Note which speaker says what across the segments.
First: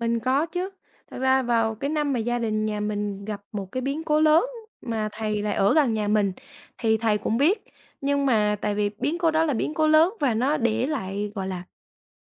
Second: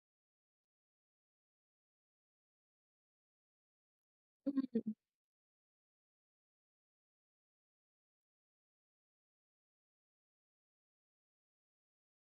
Speaker 1: Mình có chứ, thật ra vào cái năm mà gia đình nhà mình gặp một cái biến cố lớn
Speaker 2: Ừm.
Speaker 1: mà thầy lại ở gần nhà mình thì thầy cũng biết. Nhưng mà tại vì biến cố đó là biến cố lớn và nó để lại, gọi là,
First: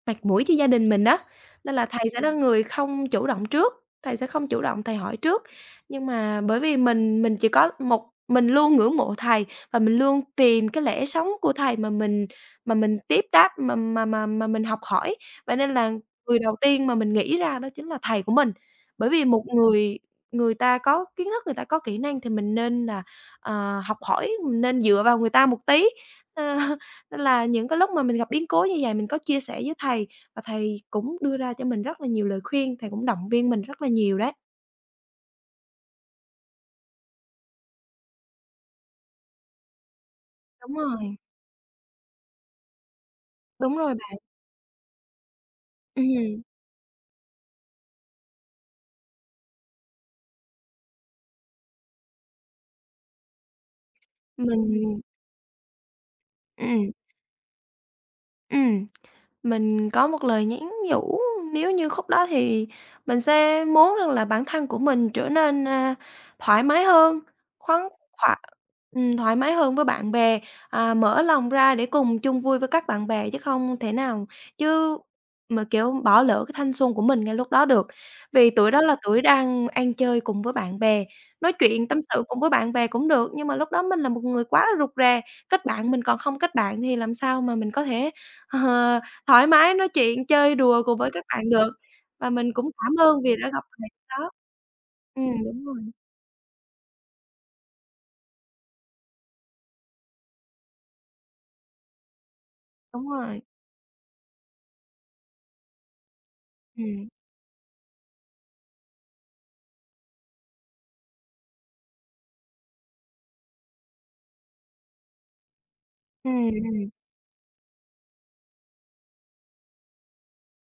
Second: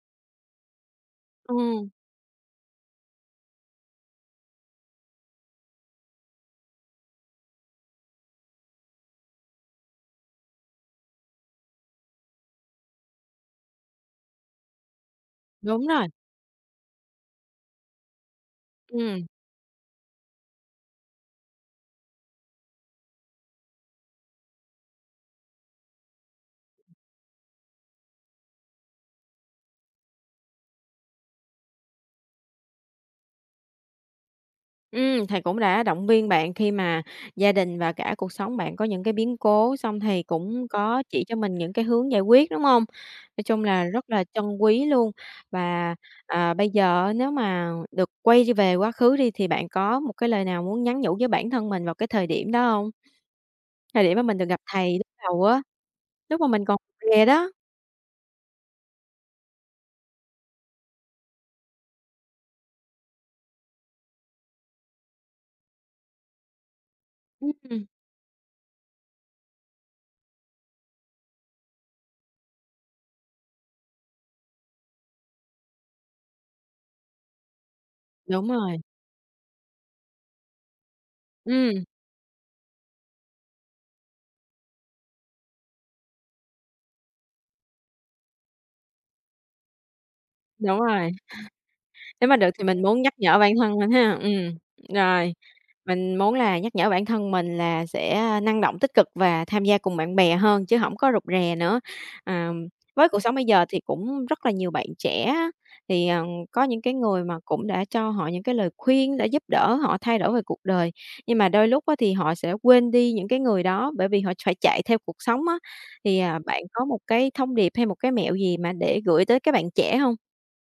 Speaker 1: mặt mũi cho gia đình mình á, nên là
Speaker 2: Ừm.
Speaker 1: thầy sẽ là người không chủ động trước, thầy sẽ không chủ động thầy hỏi trước. Nhưng mà bởi vì mình mình chỉ có một mình luôn ngưỡng mộ thầy và mình luôn tìm cái lẽ sống của thầy mà mình mà mình tiếp đáp, mà mà mà mà mình học hỏi, vậy nên
Speaker 2: Đúng
Speaker 1: là
Speaker 2: rồi.
Speaker 1: người đầu tiên mà mình nghĩ ra đó chính là thầy của mình. Bởi vì
Speaker 2: Ừm.
Speaker 1: một người người ta có kiến thức, người ta có kỹ năng thì mình nên là, ờ, học hỏi, mình nên dựa vào người ta một tí, ơ, nên là những cái lúc mà mình gặp biến cố như vậy mình có chia sẻ với thầy và thầy cũng đưa ra cho mình rất là nhiều lời khuyên, thầy cũng động viên mình rất là nhiều đấy.
Speaker 2: Ừm, thầy cũng đã động viên bạn khi mà gia đình và cả cuộc sống bạn có những cái biến cố, xong thầy cũng
Speaker 1: Đúng
Speaker 2: có
Speaker 1: rồi.
Speaker 2: chỉ cho mình những cái hướng giải quyết, đúng hông? Nói chung
Speaker 1: Đúng
Speaker 2: là
Speaker 1: rồi
Speaker 2: rất
Speaker 1: bạn.
Speaker 2: là trân quý luôn. Và,
Speaker 1: Ừm.
Speaker 2: ờ, bây giờ á nếu mà được quay đi về quá khứ đi thì bạn có một cái lời nào muốn nhắn nhủ với bản thân mình vào cái thời điểm đó hông? Thời điểm mà mình được gặp thầy
Speaker 1: Mình
Speaker 2: lúc đầu á, lúc mà mình còn
Speaker 1: Ừm.
Speaker 2: rè đó.
Speaker 1: Ừm, mình có một lời nhắn nhủ nếu như khúc đó thì mình sẽ muốn rằng là bản thân của mình trở nên, ơ, thoải mái hơn,
Speaker 2: Ừm.
Speaker 1: khoáng khỏa ừm, thoải mái hơn với bạn bè. À, mở lòng ra để cùng chung vui với các bạn bè chứ không thể nào chứ mà, kiểu, bỏ lỡ cái thanh xuân của mình ngay lúc đó được.
Speaker 2: Đúng
Speaker 1: Vì tuổi
Speaker 2: rồi.
Speaker 1: đó là tuổi đang ăn chơi cùng với bạn bè, nói
Speaker 2: Ừm.
Speaker 1: chuyện tâm sự cùng với bạn bè cũng được, nhưng mà lúc đó mình là một người quá là rụt rè. Kết bạn mình còn không kết bạn thì làm sao mà mình có thể, ờ, thoải mái nói chuyện chơi
Speaker 2: Đúng
Speaker 1: đùa cùng
Speaker 2: rồi.
Speaker 1: với các bạn được.
Speaker 2: Nếu
Speaker 1: Và
Speaker 2: mà được
Speaker 1: mình
Speaker 2: thì
Speaker 1: cũng
Speaker 2: mình
Speaker 1: cảm
Speaker 2: muốn nhắc
Speaker 1: ơn vì
Speaker 2: nhở
Speaker 1: đã
Speaker 2: bản
Speaker 1: gặp
Speaker 2: thân
Speaker 1: thầy
Speaker 2: mình
Speaker 1: lúc
Speaker 2: ha.
Speaker 1: đó.
Speaker 2: Ừm, rồi,
Speaker 1: Ừm, đúng rồi.
Speaker 2: mình muốn là nhắc nhở bản thân mình là sẽ, a, năng động, tích cực và tham gia cùng bạn bè hơn chứ hổng có rụt rè nữa. Ờm,
Speaker 1: Đúng
Speaker 2: với cuộc sống
Speaker 1: rồi.
Speaker 2: bây giờ thì cũng rất là nhiều bạn trẻ á, thì, ờ, có những cái
Speaker 1: Ừm.
Speaker 2: người mà cũng đã cho họ những cái lời khuyên để giúp đỡ họ thay đổi về cuộc đời, nhưng mà đôi lúc á thì họ sẽ quên đi những cái người đó bởi vì họ phải chạy theo cuộc sống á. Thì, à,
Speaker 1: Ừm,
Speaker 2: bạn có
Speaker 1: ừm.
Speaker 2: một cái thông điệp hay một cái mẹo gì mà để gửi tới các bạn trẻ hông?